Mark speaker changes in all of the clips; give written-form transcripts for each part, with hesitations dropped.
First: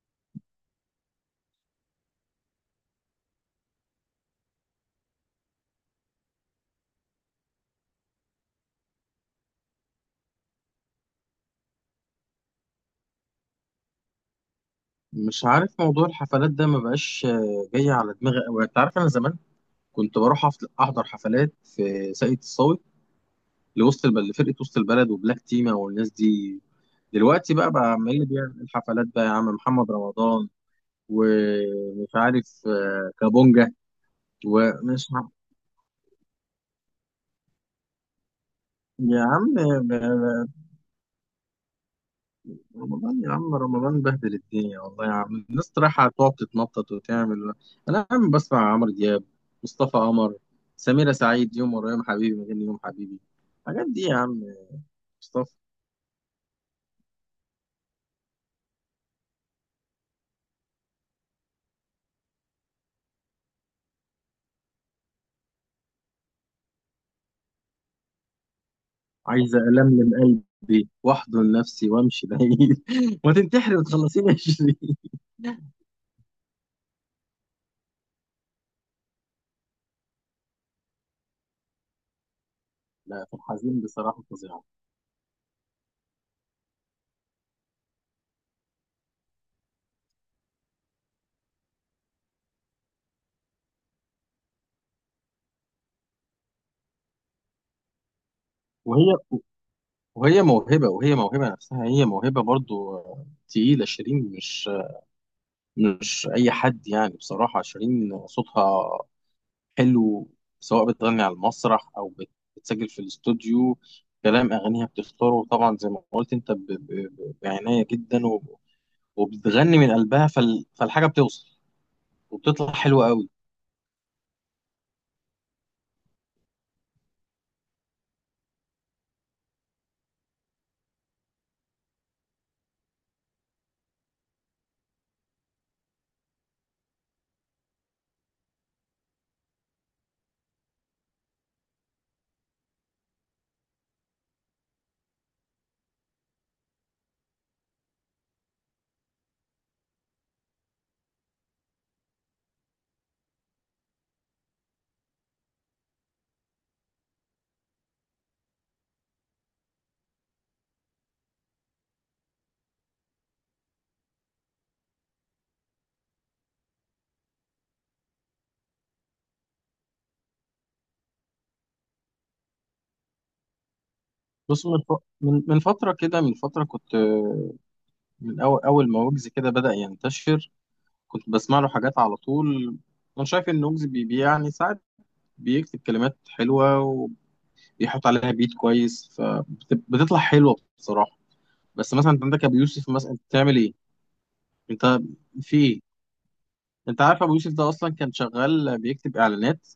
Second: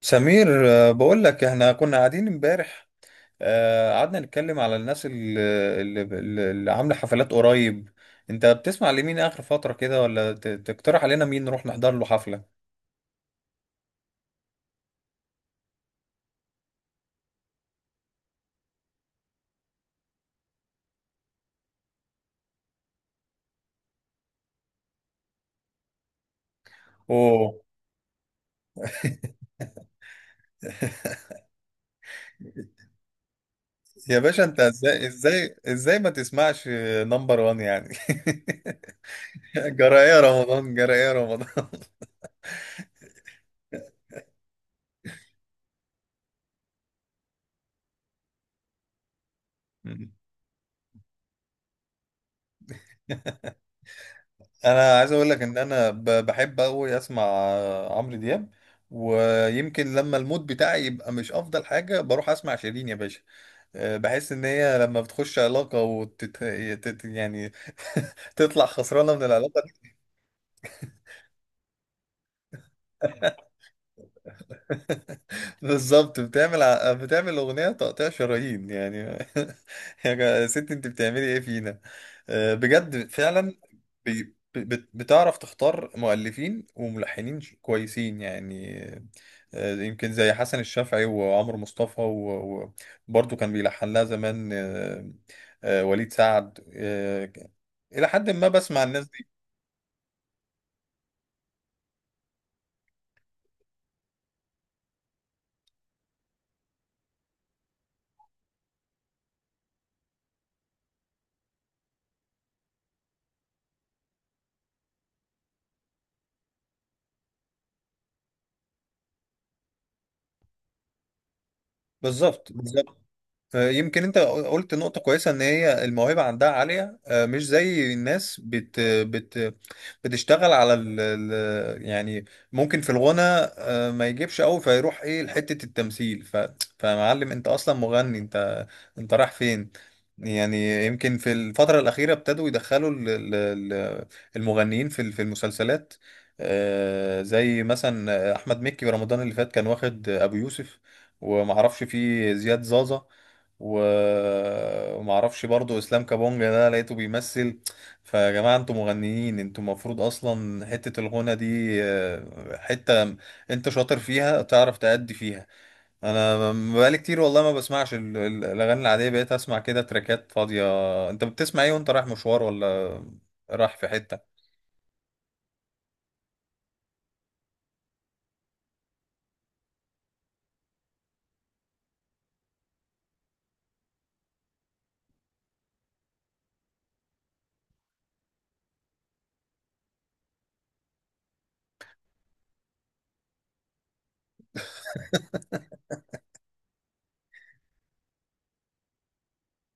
Speaker 1: سمير، بقول لك احنا كنا قاعدين امبارح. قعدنا نتكلم على الناس اللي, اللي عامله حفلات قريب. انت بتسمع لمين اخر فتره كده، ولا تقترح علينا مين نروح نحضر له حفله؟
Speaker 2: مش عارف موضوع الحفلات ده ما بقاش، جاي على دماغي قوي. انت عارف انا زمان كنت بروح احضر حفلات في ساقية الصاوي، لوسط البلد، لفرقة وسط البلد وبلاك تيما والناس دي. دلوقتي
Speaker 1: اوه.
Speaker 2: بقى عمال اللي بيعمل الحفلات بقى يا عم محمد رمضان، ومش عارف كابونجا.
Speaker 1: يا باشا، انت ازاي
Speaker 2: ومش عارف-
Speaker 1: ازاي ازاي ما تسمعش نمبر وان يعني؟
Speaker 2: يا عم،
Speaker 1: جرى ايه
Speaker 2: آه،
Speaker 1: رمضان؟ جرى ايه رمضان؟
Speaker 2: رمضان يا عم، رمضان بهدل الدنيا والله يا عم، الناس رايحة تقعد تتنطط وتعمل. أنا يا عم بسمع عمرو دياب، مصطفى قمر، سميرة سعيد. يوم ورا يوم حبيبي، مغني يوم حبيبي، الحاجات دي يا عم،
Speaker 1: انا عايز اقول لك
Speaker 2: مصطفى.
Speaker 1: ان انا بحب قوي اسمع عمرو دياب. ويمكن لما المود بتاعي يبقى مش افضل حاجه بروح اسمع شيرين يا باشا. بحس ان هي لما بتخش علاقة يعني تطلع خسرانة من
Speaker 2: عايزة
Speaker 1: العلاقة دي.
Speaker 2: ألملم قلبي وأحضن نفسي وأمشي بعيد وتنتحري وتخلصيني 20.
Speaker 1: بالظبط، بتعمل اغنية تقطيع شرايين يعني. يا ست، انت بتعملي ايه فينا؟ بجد
Speaker 2: لا، في
Speaker 1: فعلا.
Speaker 2: الحزين بصراحة فظيعة.
Speaker 1: بتعرف تختار مؤلفين وملحنين كويسين يعني. يمكن زي حسن الشافعي وعمرو مصطفى وبرضه كان بيلحن لها زمان. وليد سعد. إلى حد ما بسمع
Speaker 2: وهي
Speaker 1: الناس دي.
Speaker 2: وهي موهبة، وهي موهبة نفسها، هي موهبة برضو، تقيلة شيرين. مش أي حد يعني، بصراحة شيرين صوتها حلو، سواء بتغني على المسرح او بتسجل في الاستوديو. كلام اغانيها بتختاره طبعا زي ما قلت انت، بعنايه جدا، وبتغني من قلبها، فالحاجه بتوصل
Speaker 1: بالظبط.
Speaker 2: وبتطلع حلوه قوي.
Speaker 1: يمكن انت قلت نقطة كويسة، ان هي الموهبة عندها عالية. مش زي الناس بت بت بتشتغل على يعني، ممكن في الغنى ما يجيبش قوي فيروح ايه لحتة التمثيل. فمعلم، انت اصلا مغني. انت رايح فين؟ يعني يمكن في الفترة الأخيرة ابتدوا يدخلوا المغنيين في المسلسلات. زي مثلا أحمد مكي. رمضان اللي فات كان واخد أبو يوسف، ومعرفش فيه زياد زازا، و- وما اعرفش برضو اسلام كابونجا ده لقيته بيمثل. فيا جماعه، انتوا مغنيين، انتوا المفروض اصلا حته الغنى دي، حته انت شاطر فيها تعرف تأدي فيها. انا بقالي كتير والله ما بسمعش الاغاني العاديه، بقيت اسمع كده تراكات فاضيه. انت بتسمع ايه وانت رايح مشوار، ولا رايح في حته؟
Speaker 2: بص من فتره كده، من فتره كنت من اول اول ما ويجز كده بدأ ينتشر، كنت بسمع له حاجات على طول. انا شايف ان ويجز يعني ساعات بيكتب كلمات حلوه وبيحط عليها بيت كويس فبتطلع حلوه بصراحه. بس مثلا انت عندك ابو يوسف، مثلا انت بتعمل ايه، انت في ايه؟ انت عارف ابو يوسف ده اصلا كان شغال بيكتب اعلانات،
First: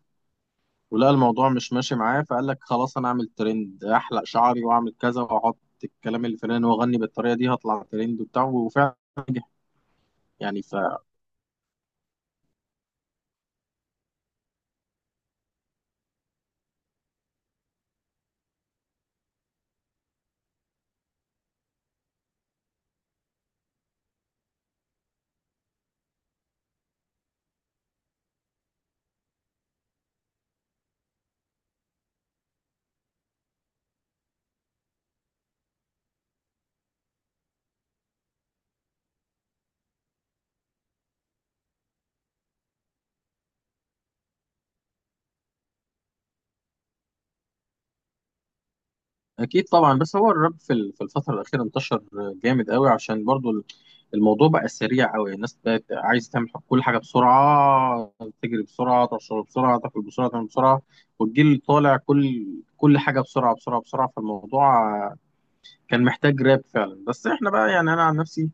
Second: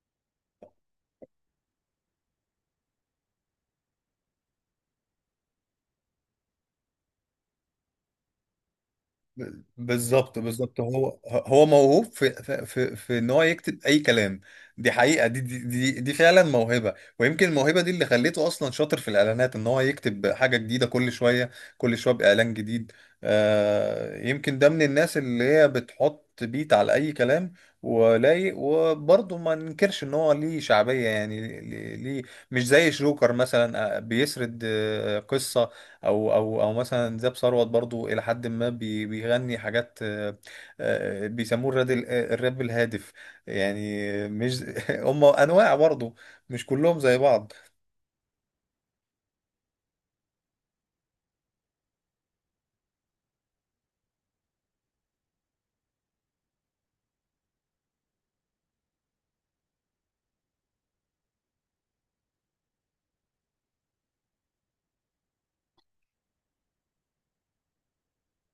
Speaker 2: ولقى الموضوع مش ماشي معاه فقال لك خلاص انا اعمل ترند، احلق شعري واعمل كذا واحط الكلام اللي في الأغاني واغني بالطريقه دي هطلع ترند وبتاع، وفعلا نجح.
Speaker 1: بالظبط
Speaker 2: يعني
Speaker 1: بالظبط، هو موهوب في ان هو يكتب اي كلام. دي حقيقه، دي فعلا موهبه. ويمكن الموهبه دي اللي خليته اصلا شاطر في الاعلانات، ان هو يكتب حاجه جديده كل شويه، كل شويه باعلان جديد. يمكن ده من الناس اللي هي بتحط بيت على اي كلام ولايق. وبرضه ما ننكرش ان هو ليه شعبيه، يعني ليه. مش زي شروكر مثلا، بيسرد قصه. او مثلا زاب ثروت، برضو الى حد ما بيغني حاجات، بيسموه الراب، الراب الهادف يعني. مش هم انواع برضو، مش كلهم زي بعض.
Speaker 2: اكيد طبعا، بس هو الراب في الفتره الاخيره انتشر جامد قوي، عشان برضو الموضوع بقى سريع قوي. الناس بقت عايز تعمل كل حاجه بسرعه، تجري بسرعه، تشرب بسرعه، تاكل بسرعه، تعمل بسرعه. والجيل طالع كل حاجه بسرعه بسرعه بسرعه، فالموضوع كان محتاج راب فعلا. بس احنا بقى، يعني انا عن نفسي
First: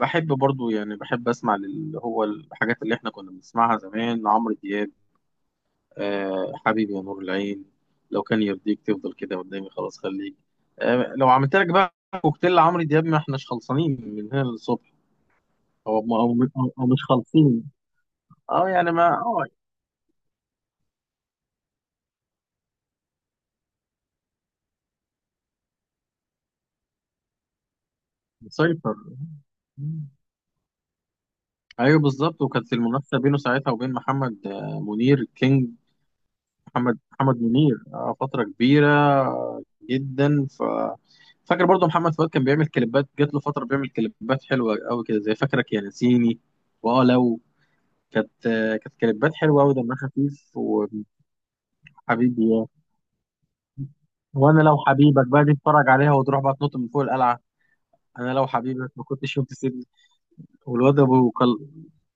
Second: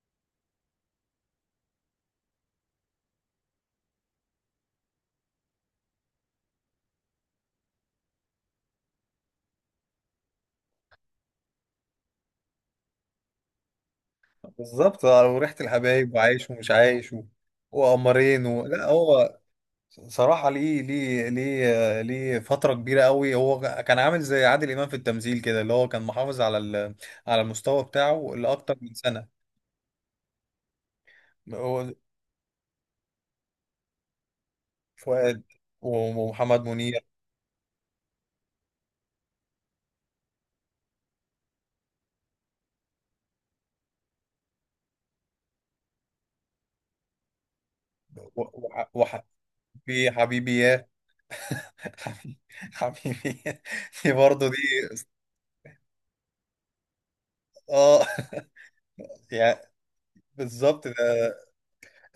Speaker 2: بحب برضو، يعني بحب اسمع اللي هو الحاجات اللي احنا كنا بنسمعها زمان، عمرو دياب. آه حبيبي يا نور العين، لو كان يرضيك تفضل كده قدامي خلاص خليك. آه لو عملت لك بقى كوكتيل عمرو دياب ما احناش خلصانين من هنا للصبح.
Speaker 1: بالظبط، وريحة
Speaker 2: هو
Speaker 1: الحبايب، وعايش ومش
Speaker 2: أو مش
Speaker 1: عايش، و-
Speaker 2: خالصين.
Speaker 1: وقمرين و...
Speaker 2: اه
Speaker 1: لا
Speaker 2: يعني ما
Speaker 1: هو
Speaker 2: اه.
Speaker 1: صراحة. ليه، ليه فترة كبيرة قوي هو كان عامل زي عادل إمام في التمثيل كده، اللي هو كان محافظ على المستوى بتاعه لأكتر من
Speaker 2: مسيطر.
Speaker 1: سنة.
Speaker 2: مم.
Speaker 1: هو
Speaker 2: ايوه بالظبط، وكانت المنافسه بينه ساعتها وبين محمد منير
Speaker 1: فؤاد
Speaker 2: كينج.
Speaker 1: ومحمد
Speaker 2: محمد
Speaker 1: منير.
Speaker 2: محمد منير فتره كبيره جدا. فاكر برضو محمد فؤاد كان بيعمل كليبات، جات له فتره بيعمل كليبات حلوه قوي كده، زي فاكرك يا نسيني. واه لو كانت
Speaker 1: وح...
Speaker 2: كانت
Speaker 1: وح...
Speaker 2: كليبات حلوه قوي، دمها
Speaker 1: في حبيبي
Speaker 2: خفيف،
Speaker 1: يا
Speaker 2: وحبيبي
Speaker 1: حبيبي،
Speaker 2: يا،
Speaker 1: حبيبي دي برضه دي.
Speaker 2: وانا لو حبيبك بقى دي اتفرج عليها وتروح بقى تنط من فوق القلعه.
Speaker 1: اه
Speaker 2: انا لو حبيبك ما كنتش يوم
Speaker 1: يعني،
Speaker 2: تسيبني.
Speaker 1: بالظبط
Speaker 2: والواد ابو
Speaker 1: ده.
Speaker 2: كل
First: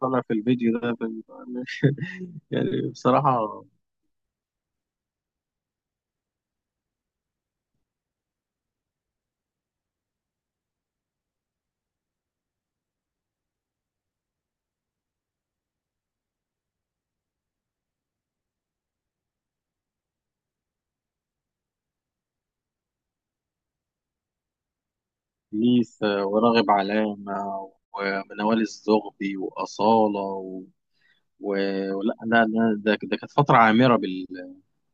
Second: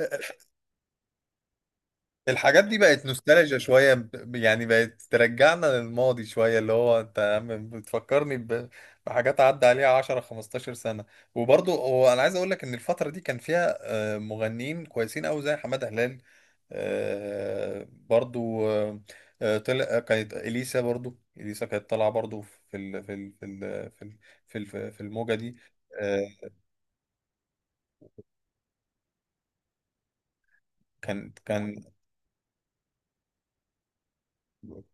Speaker 2: طلع في الفيديو ده
Speaker 1: الحاجات دي
Speaker 2: يعني
Speaker 1: بقت نوستالجيا
Speaker 2: بصراحه،
Speaker 1: شوية، يعني بقت ترجعنا للماضي شوية، اللي هو انت يا عم بتفكرني بحاجات عدى عليها 10 15 سنة. وبرضه هو انا عايز اقول لك ان الفترة دي كان فيها مغنيين كويسين قوي زي حمادة هلال، برضو. طلع كانت اليسا، برضو اليسا كانت طالعه برضو في ال في ال في ال في ال في ال- في الموجه دي.
Speaker 2: ليس
Speaker 1: آه،
Speaker 2: وراغب علامه ومنوال الزغبي واصاله
Speaker 1: كان
Speaker 2: ولا لا لا، ده كانت فتره عامره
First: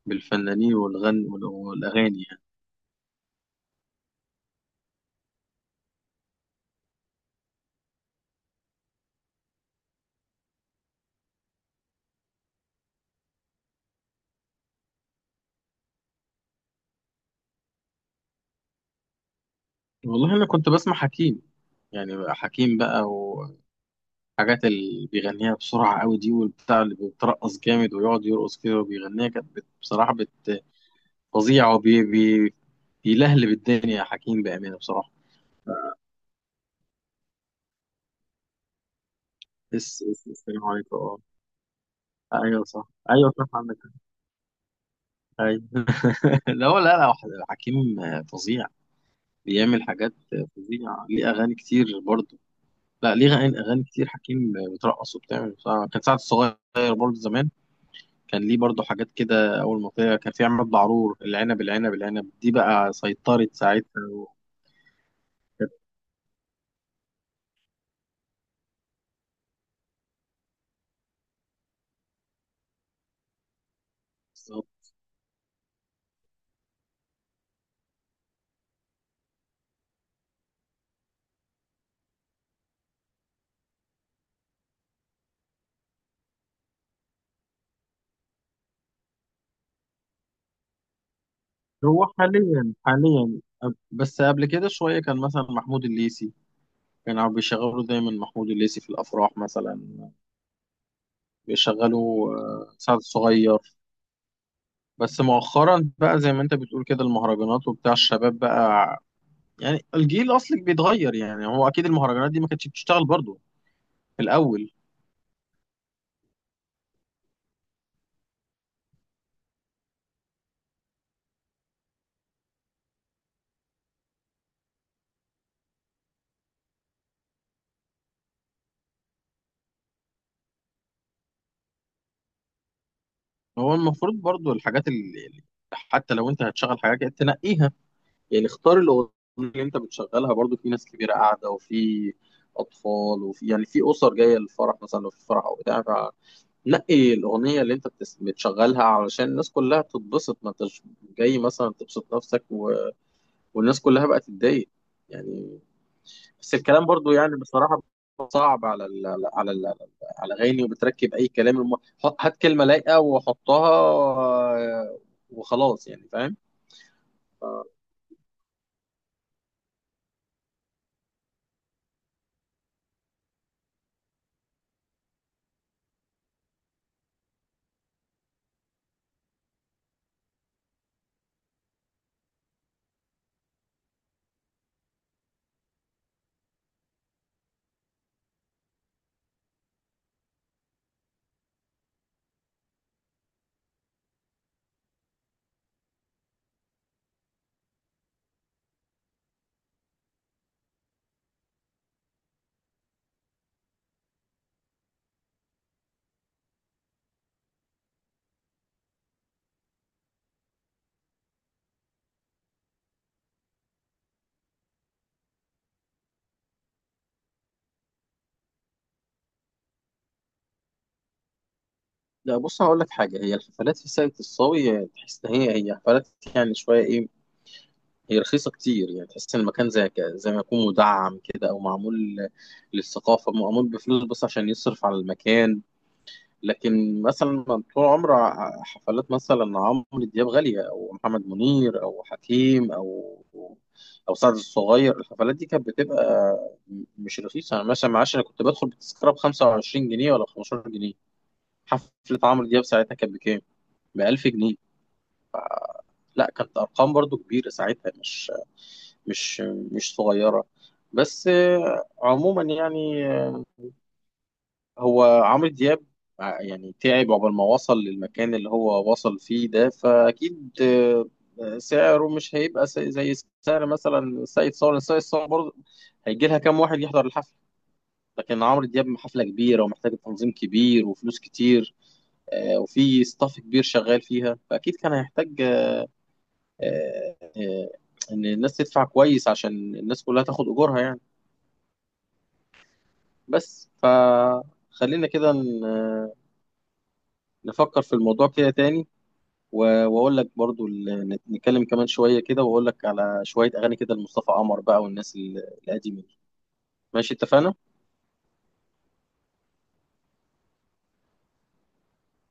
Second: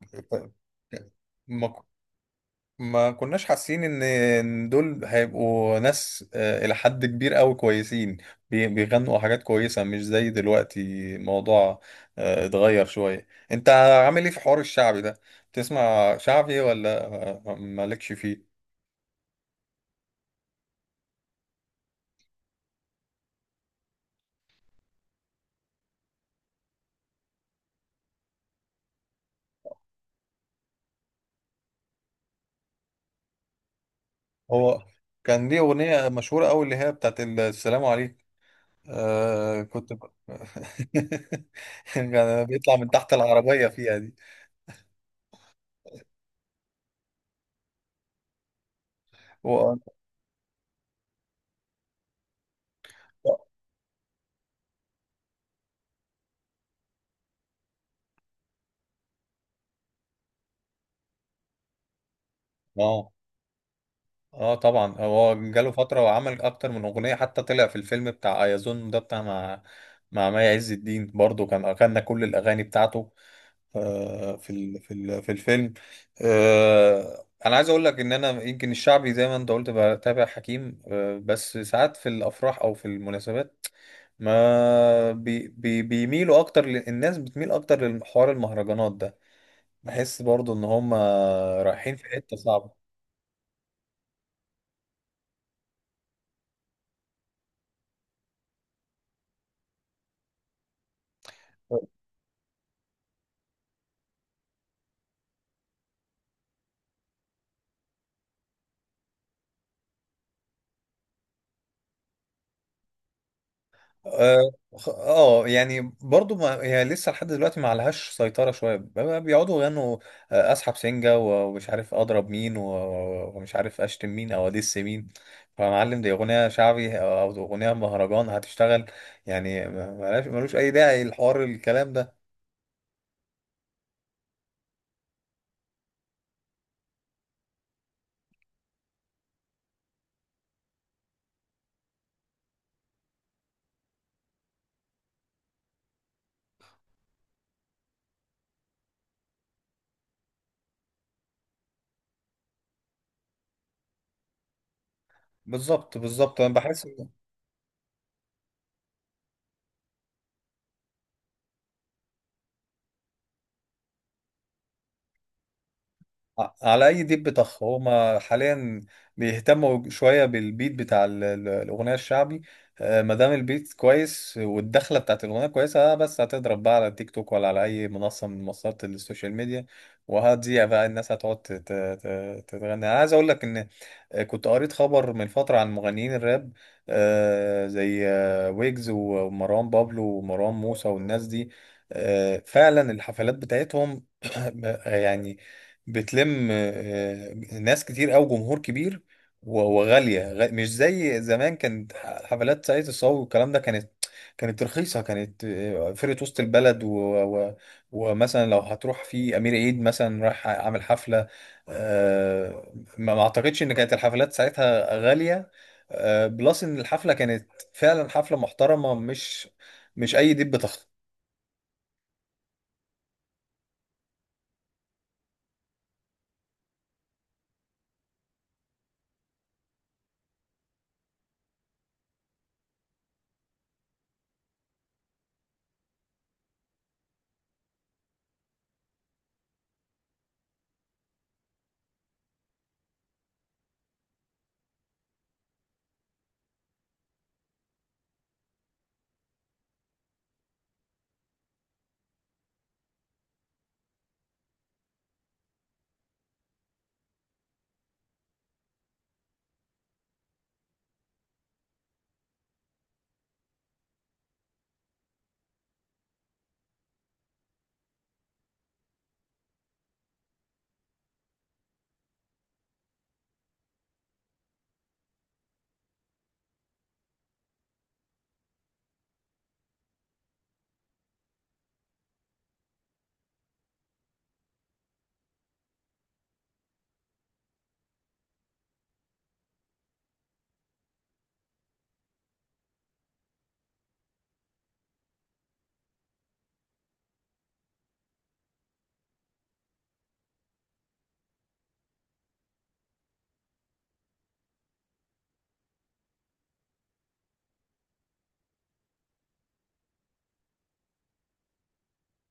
Speaker 2: بالفنانين والغن
Speaker 1: ما ك-
Speaker 2: والاغاني يعني.
Speaker 1: ما كناش حاسين إن دول هيبقوا ناس الى حد كبير قوي كويسين، بيغنوا حاجات كويسه، مش زي دلوقتي. الموضوع اتغير شويه. انت عامل ايه في حوار الشعبي ده؟ تسمع شعبي، ولا مالكش فيه؟
Speaker 2: والله انا كنت بسمع حكيم، يعني بقى حكيم بقى، الحاجات اللي بيغنيها بسرعة قوي دي، والبتاع اللي بيترقص جامد ويقعد يرقص كده وبيغنيها كانت بصراحة فظيعة، وبي بي بيلهلب الدنيا يا حكيم، بأمانة
Speaker 1: هو
Speaker 2: بصراحة.
Speaker 1: كان ليه أغنية مشهورة أوي، اللي هي بتاعت السلام عليكم. آه كنت
Speaker 2: بس
Speaker 1: ب...
Speaker 2: بس السلام عليكم اه.
Speaker 1: كان
Speaker 2: ايوه
Speaker 1: بيطلع
Speaker 2: صح،
Speaker 1: من تحت
Speaker 2: ايوه صح،
Speaker 1: العربية
Speaker 2: عندك حق.
Speaker 1: فيها دي
Speaker 2: ايوه لا هو، لا لا، حكيم فظيع،
Speaker 1: و...
Speaker 2: بيعمل حاجات فظيعة، ليه أغاني كتير برضه. لا، ليه
Speaker 1: اه
Speaker 2: أغاني كتير، حكيم بترقص وبتعمل بصراحة. كان سعد الصغير برضه زمان كان ليه برضو حاجات كده، اول ما طلع كان في عماد بعرور، العنب العنب العنب دي بقى
Speaker 1: اه.
Speaker 2: سيطرت ساعتها وكانت
Speaker 1: طبعا هو جاله فترة وعمل أكتر من أغنية، حتى طلع في الفيلم بتاع أيازون ده بتاع مع مي عز الدين، برضه كان أغنى كل الأغاني بتاعته. في ال-
Speaker 2: بالظبط.
Speaker 1: في ال- في الفيلم. انا عايز اقول لك ان انا يمكن الشعبي، زي ما انت قلت، بتابع حكيم، بس ساعات في الافراح او في المناسبات ما بي بي بيميلوا اكتر ل- الناس بتميل اكتر لحوار المهرجانات ده. بحس برضو ان هم رايحين في
Speaker 2: هو
Speaker 1: حتة صعبة.
Speaker 2: حاليا حاليا بس قبل كده شوية كان مثلا محمود الليثي، كانوا بيشغلوا دايما محمود الليثي في الأفراح مثلا، بيشغلوا سعد الصغير. بس مؤخرا بقى زي ما انت بتقول كده، المهرجانات وبتاع الشباب بقى، يعني الجيل أصلك بيتغير. يعني هو أكيد المهرجانات دي ما كانتش بتشتغل برضو في
Speaker 1: اه،
Speaker 2: الأول.
Speaker 1: يعني برضو، ما هي لسه لحد دلوقتي ما عليهاش سيطرة شوية، بقى بيقعدوا يغنوا اسحب سنجة، و- ومش عارف اضرب مين، و- و- ومش عارف اشتم مين او ادس مين. فمعلم دي اغنية شعبي او اغنية مهرجان، هتشتغل يعني، ملوش اي داعي الحوار الكلام ده.
Speaker 2: هو المفروض برضو الحاجات حتى لو انت هتشغل حاجه كده تنقيها، يعني اختار الاغنيه اللي انت بتشغلها، برضو في ناس كبيره قاعده وفي اطفال، وفي يعني في اسر جايه للفرح مثلا، لو في فرح او بتاع، فنقي الاغنيه اللي انت بتشغلها علشان الناس كلها تتبسط. ما انتش جاي مثلا تبسط نفسك والناس كلها بقى تتضايق يعني.
Speaker 1: بالظبط بالظبط، انا
Speaker 2: بس
Speaker 1: بحس
Speaker 2: الكلام برضو يعني بصراحة صعب على على الاغاني، وبتركب اي كلام هات كلمة لايقة وحطها، آه، وخلاص يعني فاهم.
Speaker 1: على اي ديب بطخ. هما حاليا بيهتموا شويه بالبيت بتاع الاغنيه الشعبي. ما دام البيت كويس والدخله بتاعت الاغنيه كويسه، بس هتضرب بقى على تيك توك، ولا على اي منصه من منصات السوشيال ميديا، وهتذيع بقى. الناس هتقعد تتغني. انا عايز اقول لك ان كنت قريت خبر من فتره عن مغنيين الراب، زي ويجز ومروان بابلو ومروان موسى والناس دي. فعلا الحفلات بتاعتهم يعني بتلم ناس كتير أوي، جمهور كبير، و- وغالية. مش زي زمان، كانت حفلات سعيد الصاوي والكلام ده كانت، كانت رخيصة، كانت فرقة وسط البلد و... ومثلا لو هتروح في أمير عيد مثلا، رايح عامل حفلة، آه، ما أعتقدش إن كانت الحفلات ساعتها غالية. بلس إن الحفلة كانت فعلا حفلة محترمة، مش أي دب.
Speaker 2: لا بص، هقول لك حاجة، هي الحفلات في ساقية الصاوي تحس ان هي حفلات، يعني شوية ايه؟ هي رخيصة كتير يعني، تحس ان المكان زي ما يكون مدعم كده او معمول للثقافة، معمول بفلوس بس عشان يصرف على المكان. لكن مثلا طول عمر حفلات مثلا عمرو دياب غالية، أو محمد منير أو حكيم أو سعد الصغير. الحفلات دي كانت بتبقى مش رخيصة. أنا مثلا معاش، أنا كنت بدخل بتذكرة بـ25 جنيه ولا بخمستاشر جنيه. حفلة عمرو دياب ساعتها كانت بكام؟ بـ1000 جنيه. لا، كانت أرقام برضو كبيرة ساعتها، مش مش صغيرة. بس عموما يعني، هو عمرو دياب يعني تعب عقبال ما وصل للمكان اللي هو وصل فيه ده، فأكيد سعره مش هيبقى زي سعر مثلا سيد صالح. سيد صالح برضه هيجي لها كام واحد يحضر الحفلة. لكن عمرو دياب حفلة كبيرة ومحتاجة تنظيم كبير وفلوس كتير، وفي ستاف كبير شغال فيها، فأكيد كان هيحتاج آه، إن الناس تدفع كويس عشان الناس كلها تاخد أجورها يعني. بس فخلينا كده نفكر في الموضوع كده تاني، واقول لك برضو، نتكلم كمان شويه كده، واقول لك على شويه اغاني كده لمصطفى قمر بقى، والناس القديمه دي. ماشي، اتفقنا.